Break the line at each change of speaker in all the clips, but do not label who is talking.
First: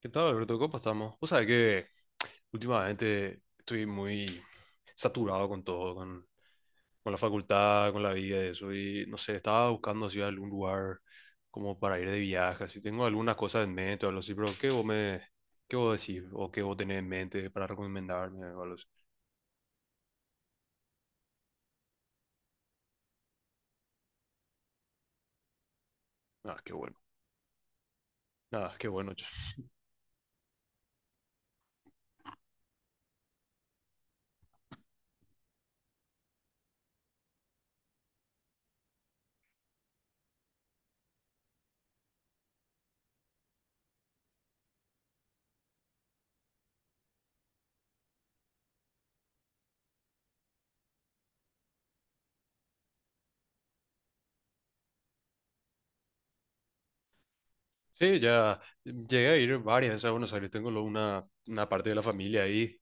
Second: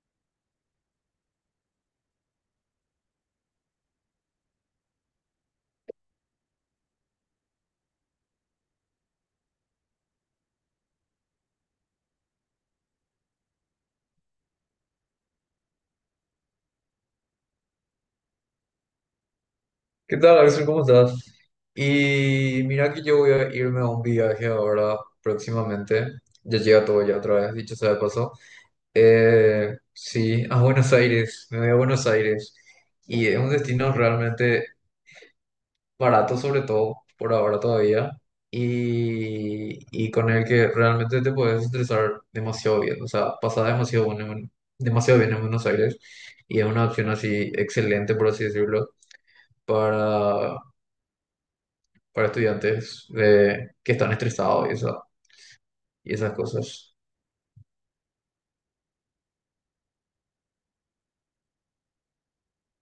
¿Qué tal, Alberto? ¿Cómo estamos? Vos sabés que últimamente estoy muy saturado con todo, con la facultad, con la vida y eso. Y no sé, estaba buscando así algún lugar como para ir de viaje. Así tengo algunas cosas en mente o algo así, pero ¿Qué vos decís? ¿O qué vos tenés en mente para recomendarme o algo así?
¿Qué tal, Axel? ¿Cómo estás? Y mira que yo voy a irme a un viaje ahora próximamente.
Ah,
Ya
qué
llega
bueno.
todo ya otra vez, dicho sea de paso.
Ah, qué bueno, che.
Sí, a Buenos Aires. Me voy a Buenos Aires. Y es un destino realmente barato, sobre todo por ahora todavía. Y con el que realmente te puedes estresar demasiado bien. O sea, pasar demasiado demasiado bien en Buenos Aires. Y es una opción así excelente, por así decirlo, para para estudiantes que están estresados y y esas cosas.
Sí, ya llegué a ir varias veces a Buenos Aires, tengo una parte de la familia ahí.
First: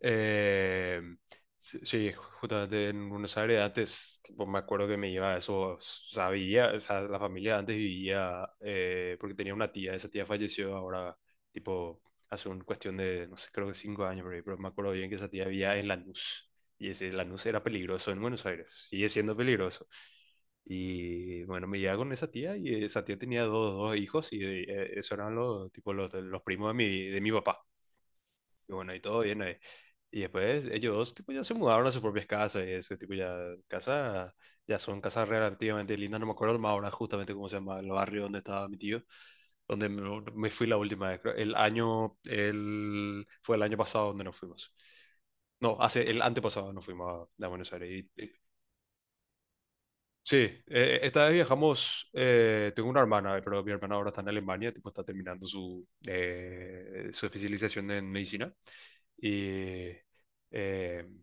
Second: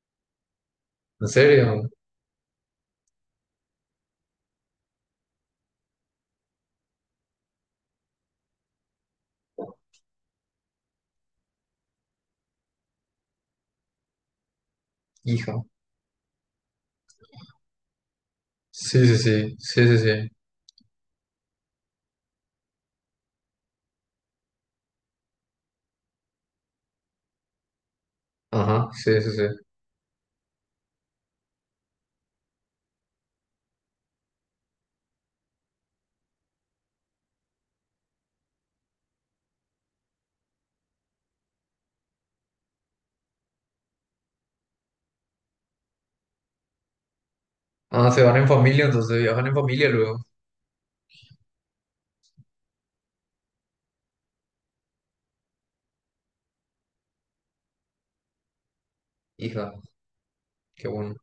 Eh,
¿En serio?
sí, sí, justamente en Buenos Aires antes, tipo, me acuerdo que me iba a eso, o sea, vivía, o sea, la familia antes vivía, porque tenía una tía, esa tía falleció ahora, tipo, hace un cuestión de, no sé, creo que 5 años, por ahí, pero me acuerdo bien que esa tía
Hija.
vivía en Lanús, y ese Lanús era peligroso en Buenos Aires,
Sí,
sigue
sí,
siendo
sí,
peligroso.
sí, sí, sí.
Y bueno, me llevaba con esa tía y esa tía tenía dos hijos y esos eran los, tipo, los primos de mi papá. Y
Ajá,
bueno, y todo
sí, sí,
bien
sí.
ahí. Y después ellos dos, tipo, ya se mudaron a sus propias casas y ese tipo casa, ya son casas relativamente lindas, no me acuerdo más ahora justamente cómo se llama el barrio donde estaba mi tío, donde me fui la última vez, creo. Fue el año pasado donde nos fuimos. No, hace el antepasado nos fuimos a Buenos Aires
Ah, se
y.
van en familia, entonces viajan en familia luego.
Sí, esta vez viajamos, tengo una hermana, pero mi hermana ahora está en Alemania, tipo, está terminando su especialización en medicina.
Hija,
Y
qué
eh,
bueno.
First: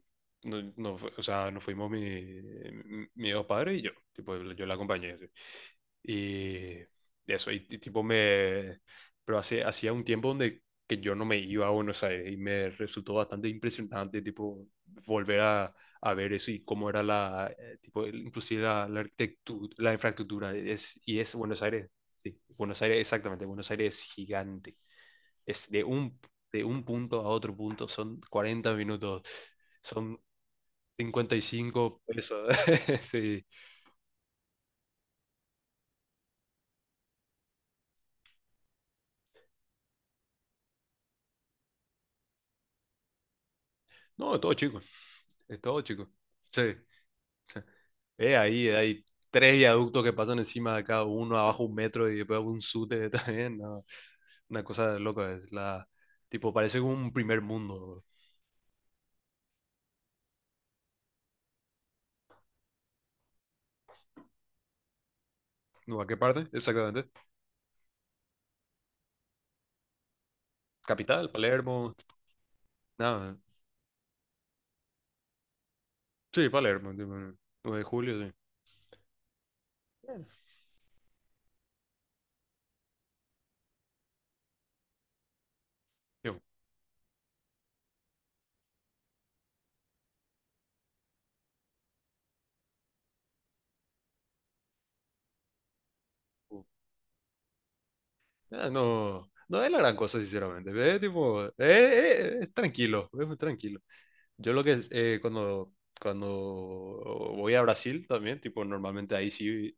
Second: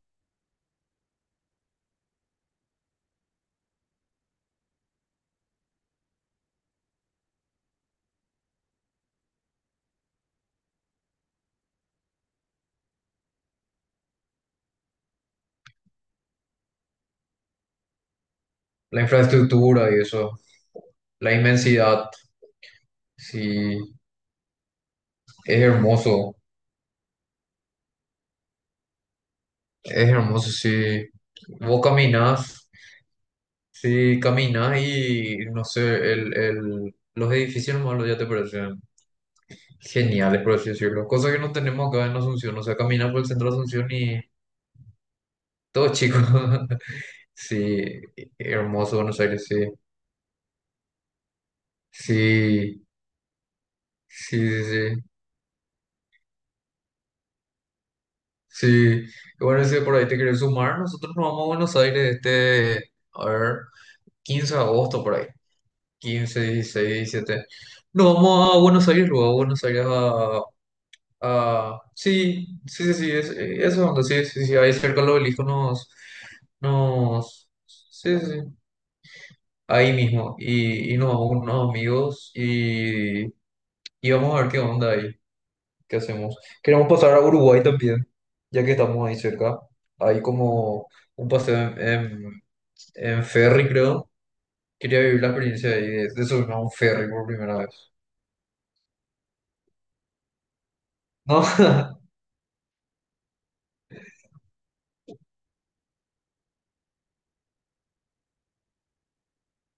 no, o sea, nos fuimos mi, mis dos padres y yo, tipo, yo la acompañé. Y eso, y tipo me. Pero hacía un tiempo donde que yo no me iba a Buenos Aires y me resultó bastante impresionante, tipo, volver a ver eso y cómo era la, tipo, inclusive la
La
arquitectura,
infraestructura
la
y eso,
infraestructura. Es, y
la
es Buenos Aires,
inmensidad,
sí, Buenos Aires, exactamente, Buenos
sí,
Aires es gigante.
es
Es de un,
hermoso,
de un punto a otro punto, son 40 minutos,
es
son
hermoso, sí.
cincuenta y
Vos
cinco pesos.
caminás,
Sí.
sí, caminás y no sé, los edificios malos ya te parecen genial, por así decirlo. Cosa que no tenemos acá en Asunción. O sea, caminas por el centro de Asunción y
No, es todo chico, es todo
todo
chico.
chico.
Sí.
Sí,
Ahí
hermoso
hay
Buenos Aires,
tres
sí.
viaductos que pasan encima de cada uno, abajo un metro y después un
Sí,
sute también. No,
sí,
Una
sí,
cosa
sí.
loca es la. Tipo, parece como un primer mundo.
Sí. Bueno, si por ahí te quieres sumar, nosotros nos vamos a Buenos Aires este, a ver, 15 de agosto por ahí.
¿No? ¿A qué
Quince,
parte?
16,
Exactamente.
17. Nos vamos a Buenos Aires, luego a Buenos Aires a...
Capital, Palermo.
sí, sí, sí, sí, es,
Nada.
eso es donde sí, sí, sí, ahí cerca del obelisco nos...
Sí, Palermo, tipo,
Nos...
9 de
Sí,
julio,
sí,
sí.
sí, ahí
Eh,
mismo y nos vamos con unos amigos y vamos a ver qué onda ahí, qué hacemos.
yo,
Queremos pasar a Uruguay también, ya que estamos ahí cerca. Hay como un paseo en ferry, creo. Quería vivir la experiencia ahí de subirme
uh,
a un ferry por primera vez.
no, no es la gran cosa, sinceramente. Es tipo,
¿No?
es tranquilo, es muy tranquilo. Yo lo que es, cuando voy a Brasil también, tipo, normalmente ahí sí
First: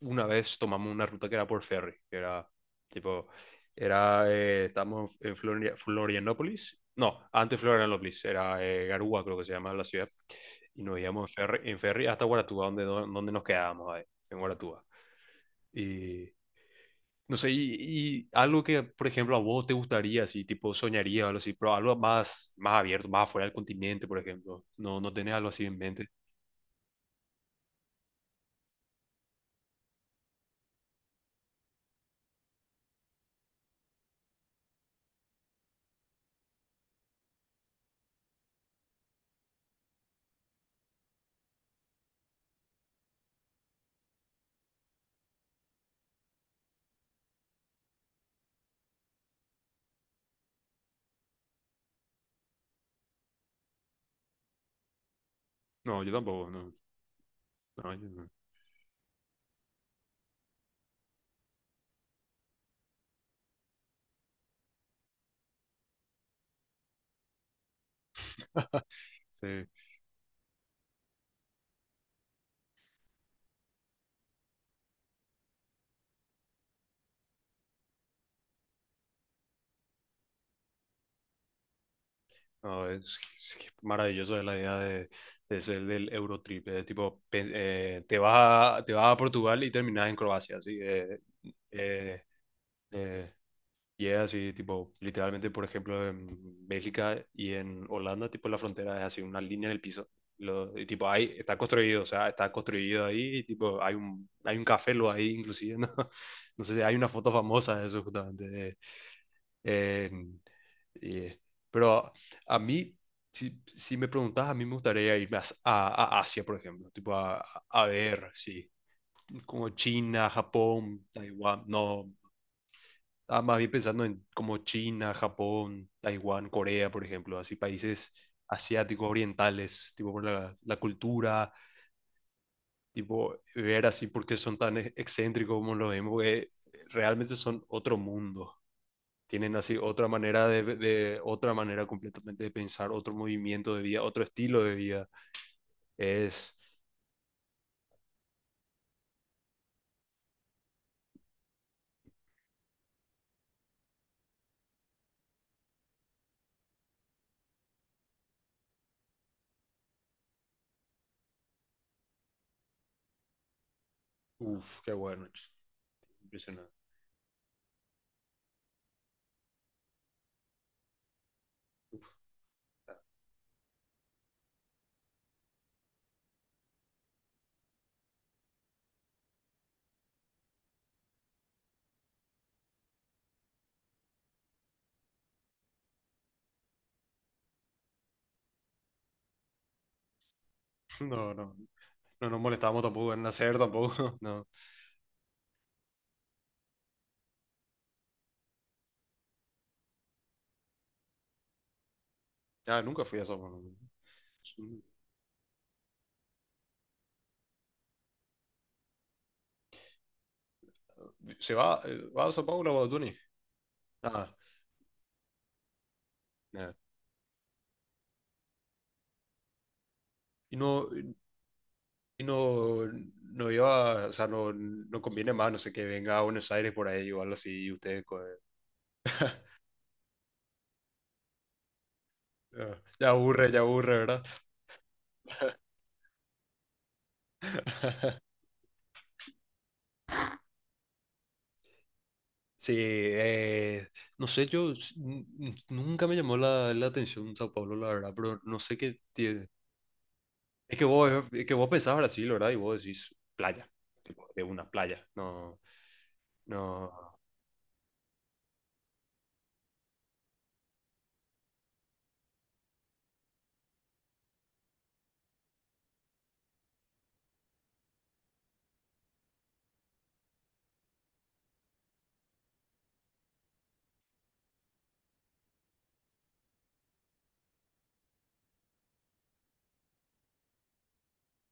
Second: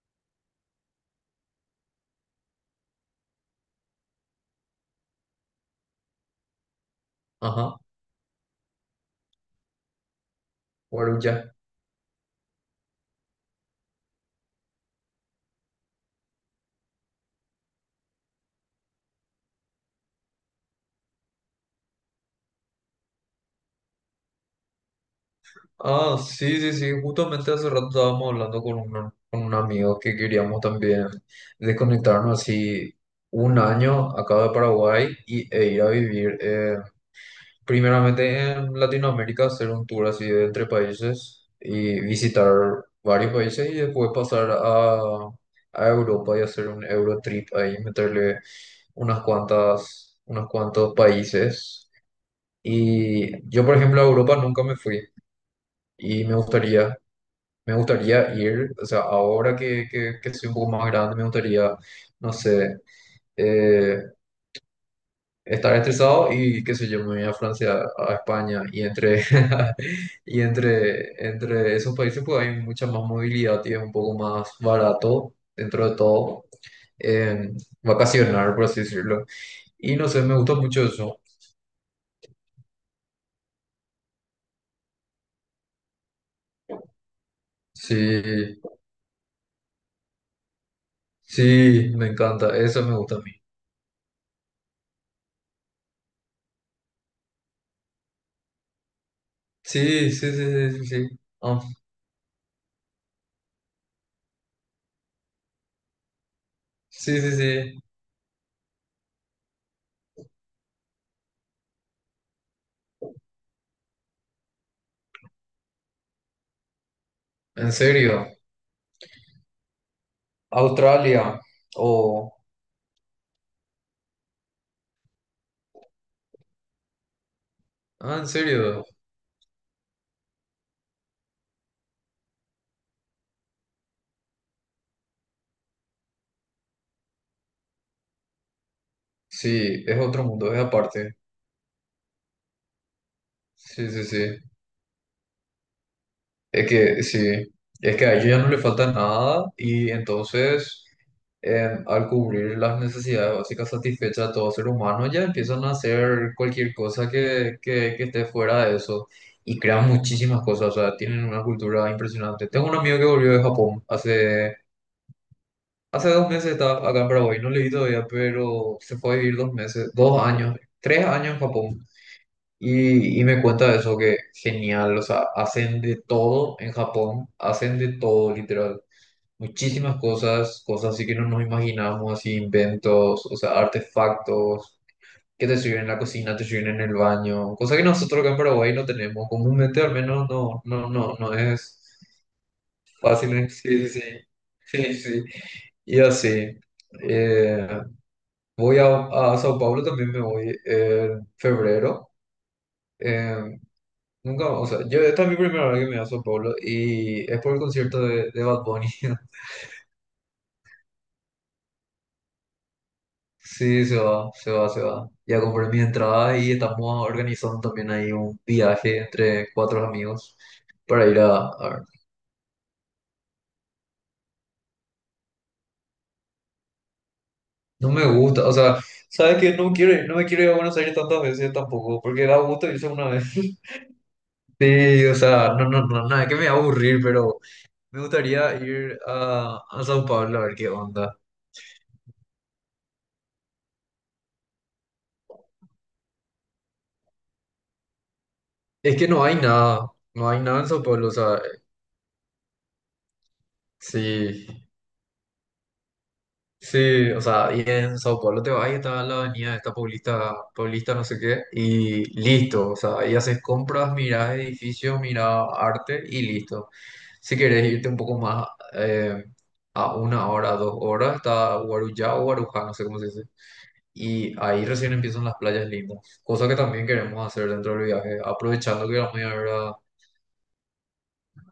una vez tomamos una ruta que era por ferry, que era tipo, estábamos en Florianópolis, no, antes
Ajá.
Florianópolis, era Garúa, creo que se llama la ciudad, y nos íbamos
Guarulla.
en ferry hasta Guaratuba, donde nos quedábamos ahí, en Guaratuba. Y no sé, algo que, por ejemplo, a vos te gustaría, así, tipo, soñaría o algo así, pero algo más, más abierto, más afuera del continente, por ejemplo. No, no tenés algo así en mente.
Ah, sí, sí, sí, justamente hace rato estábamos hablando con un amigo que queríamos también desconectarnos así un año acá de Paraguay y, e ir a vivir primeramente en Latinoamérica, hacer un tour así de entre países y visitar varios países y después pasar a Europa y hacer un Eurotrip ahí, meterle unas cuantas, unos cuantos países. Y yo, por ejemplo, a Europa nunca me fui
No, yo
y me
tampoco, no.
gustaría. Me
No, yo no.
gustaría ir, o sea, ahora que soy un poco más grande, me gustaría, no sé, eh, estar estresado y qué sé yo, me voy a Francia, a España y entre,
Sí.
entre esos países pues hay mucha más movilidad y es un poco más barato dentro de todo, eh, vacacionar, por así decirlo. Y no sé, me gusta mucho eso.
No, es que es maravilloso la idea de, ser del Eurotrip. Tipo, te
Sí,
vas a, te vas a Portugal y terminas en Croacia, así.
sí, me
Eh,
encanta, eso me gusta a mí.
eh, y es así, tipo, literalmente, por ejemplo, en Bélgica y en Holanda, tipo, la frontera es así, una línea en el piso.
Sí, sí, sí,
Lo,
sí,
y
sí, sí.
tipo, ahí está
Ah,
construido, o sea, está construido ahí, y, tipo, hay un café lo ahí, inclusive, ¿no? No sé, si hay una
sí, sí,
foto
sí.
famosa de eso, justamente, eh, y- pero a mí, si me preguntas, a mí me gustaría irme a Asia, por ejemplo, tipo a,
¿En
a
serio?
ver, sí, como China, Japón,
Australia
Taiwán,
o...
no, ah, más bien pensando en como China, Japón, Taiwán, Corea, por ejemplo, así países
Ah, en serio.
asiáticos, orientales, tipo por la cultura, tipo ver así por qué son tan excéntricos como lo vemos, porque realmente son otro mundo. Tienen así
Sí, es
otra
otro
manera
mundo, es
de,
aparte.
otra manera completamente de pensar, otro movimiento de
Sí,
vida,
sí,
otro
sí.
estilo de vida. Es,
Es que, sí. Es que a ellos ya no le falta nada y entonces al cubrir las necesidades básicas satisfechas de todo ser humano ya empiezan a hacer cualquier cosa que esté fuera de eso y crean muchísimas cosas. O sea, tienen una cultura impresionante. Tengo un amigo que volvió de Japón hace...
Uff, qué bueno,
Hace dos meses
impresionante.
estaba acá en Paraguay, no leí todavía, pero se fue a vivir dos meses, dos años, tres años en Japón.
Uf.
Y me cuenta de eso, que genial, o sea, hacen de todo en Japón, hacen de todo, literal. Muchísimas cosas, cosas así que no nos imaginamos, así inventos, o sea, artefactos que te sirven en la cocina, te sirven en el baño, cosa que nosotros acá en Paraguay no tenemos, comúnmente al menos no, no, no, no
No, no,
es
no nos molestamos tampoco en
fácil, ¿eh?
nacer
Sí, sí,
tampoco, no.
sí, sí, sí, y así. Eh, Voy a Sao Paulo, también me voy en febrero.
Ah, nunca fui a
Eh,
Sao Paulo.
nunca, o sea, yo, esta es mi primera vez que me voy a Sao Paulo y es por el concierto de Bad Bunny.
¿Se va a Sao Paulo o a Tuni?
Sí, se
Ah,
va, se va, se va. Ya compré mi entrada y
nada.
estamos organizando también ahí un viaje entre cuatro amigos
Y no,
para ir a ver.
y no, no iba, o sea, no conviene más, no sé, que venga a Buenos Aires por ahí o algo así y
No
ustedes.
me gusta, o sea, ¿sabes qué? No quiero, no me quiero ir a Buenos Aires tantas veces tampoco, porque da gusto irse una vez.
Ya aburre, ¿verdad?
Sí, o sea, no, no, no, nada, que me va a aburrir, pero me gustaría ir a Sao Paulo a ver qué onda.
Sí, no sé, yo nunca me llamó la atención Sao Paulo, la verdad, pero no sé
Es
qué
que no hay
tiene.
nada, no hay nada en
Es
Sao
que
Paulo, o
vos,
sea,
es que vos pensás Brasil, ¿verdad? Y vos decís playa, tipo, de
sí,
una playa. No, no.
sí, o sea, y en Sao Paulo te vas y está la avenida esta Paulista, Paulista no sé qué, y listo, o sea, ahí haces compras, mirás edificios, mirás arte y listo. Si quieres irte un poco más eh, a una hora, dos horas, está Guarujá o Guarujá, no sé cómo se dice. Y ahí recién empiezan las playas lindas, cosa que también queremos hacer dentro del viaje. Aprovechando que vamos a ir a ver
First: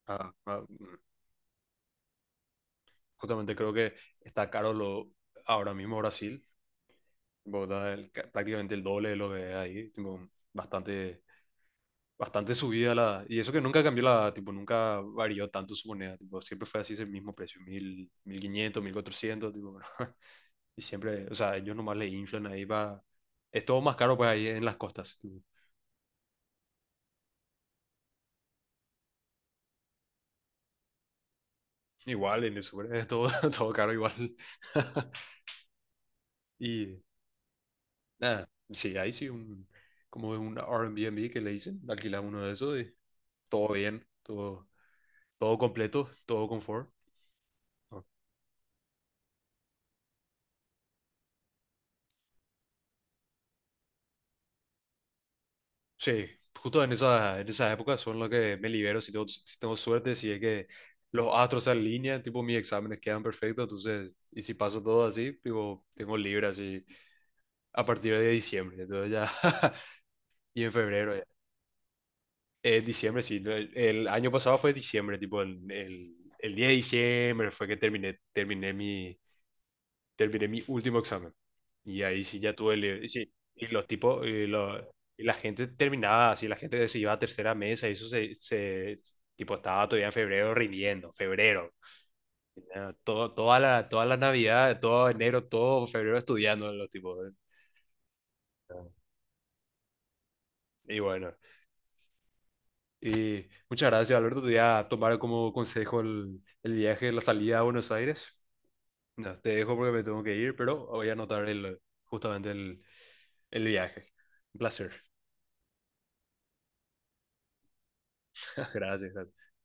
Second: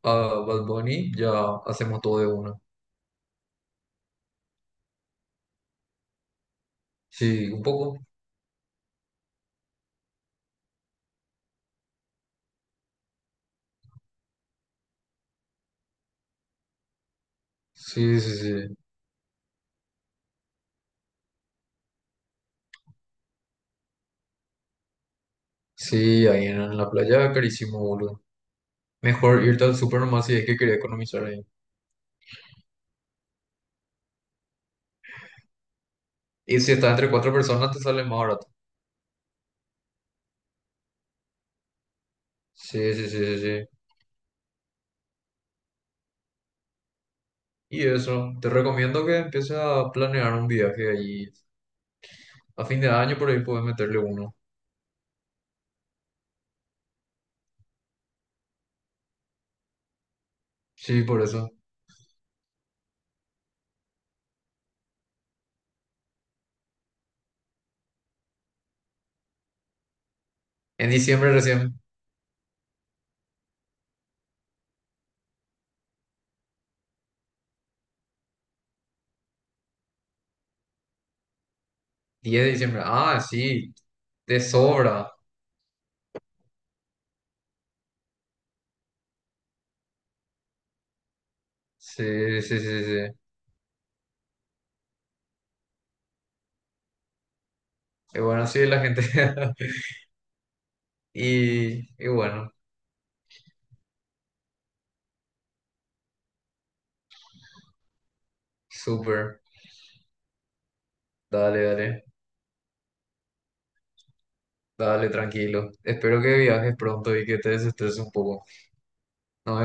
a
Ah, ah,
Bad Bunny, ya hacemos todo de una.
justamente creo que está caro ahora mismo Brasil,
Sí, un
Bogotá
poco.
prácticamente el doble de lo que es ahí, tipo, bastante, bastante subida la. Y eso que nunca cambió tipo, nunca varió tanto su moneda, tipo, siempre fue así ese mismo precio, 1.000,
Sí, sí,
mil
sí.
quinientos 1.400, tipo. Y siempre, o sea, ellos nomás le inflan ahí para. Es todo más caro pues ahí en las costas, tipo.
Sí, ahí en la playa, carísimo, boludo. Mejor irte al súper nomás si es que quería economizar ahí.
Igual en el sur, es todo, todo caro igual.
Y si estás
Y
entre cuatro personas, te sale más barato.
nada, sí, ahí sí un. Como un Airbnb que le dicen, alquilar uno de esos
Sí,
y
sí, sí, sí, sí.
todo bien, todo. Todo completo, todo confort.
Y
Ah.
eso, te recomiendo que empieces a planear un viaje ahí. A fin de año por ahí puedes meterle uno.
Sí, justo en esa época son los que me libero si tengo suerte, si es que
Sí, por
los
eso.
astros se alinean, tipo mis exámenes quedan perfectos, entonces, y si paso todo así, tipo, tengo libre así a partir de diciembre, entonces ya. Y en
En
febrero ya.
diciembre recién.
Diciembre, sí, no, el año pasado fue diciembre, tipo, el 10 de diciembre fue que terminé mi último examen. Y ahí sí
diez de
ya tuve
diciembre.
libre. Y
Ah,
sí, y
sí,
los tipos.
te
Y, los-
sobra.
y la gente terminaba así, la gente se iba a tercera mesa y eso se tipo, estaba todavía en febrero rindiendo, febrero.
Sí, sí, sí,
Ya,
sí.
toda la Navidad, todo enero, todo febrero estudiando los tipos.
Y bueno, sí, la gente.
Y bueno,
Y, y bueno,
y muchas gracias, Alberto. Te voy a tomar como consejo el viaje, la salida a Buenos Aires. No,
súper.
te dejo porque me tengo que ir, pero voy a anotar
Dale, dale.
justamente el viaje. Un placer.
Dale, tranquilo. Espero que viajes pronto y que te desestreses un poco.
Gracias, gracias.
Nos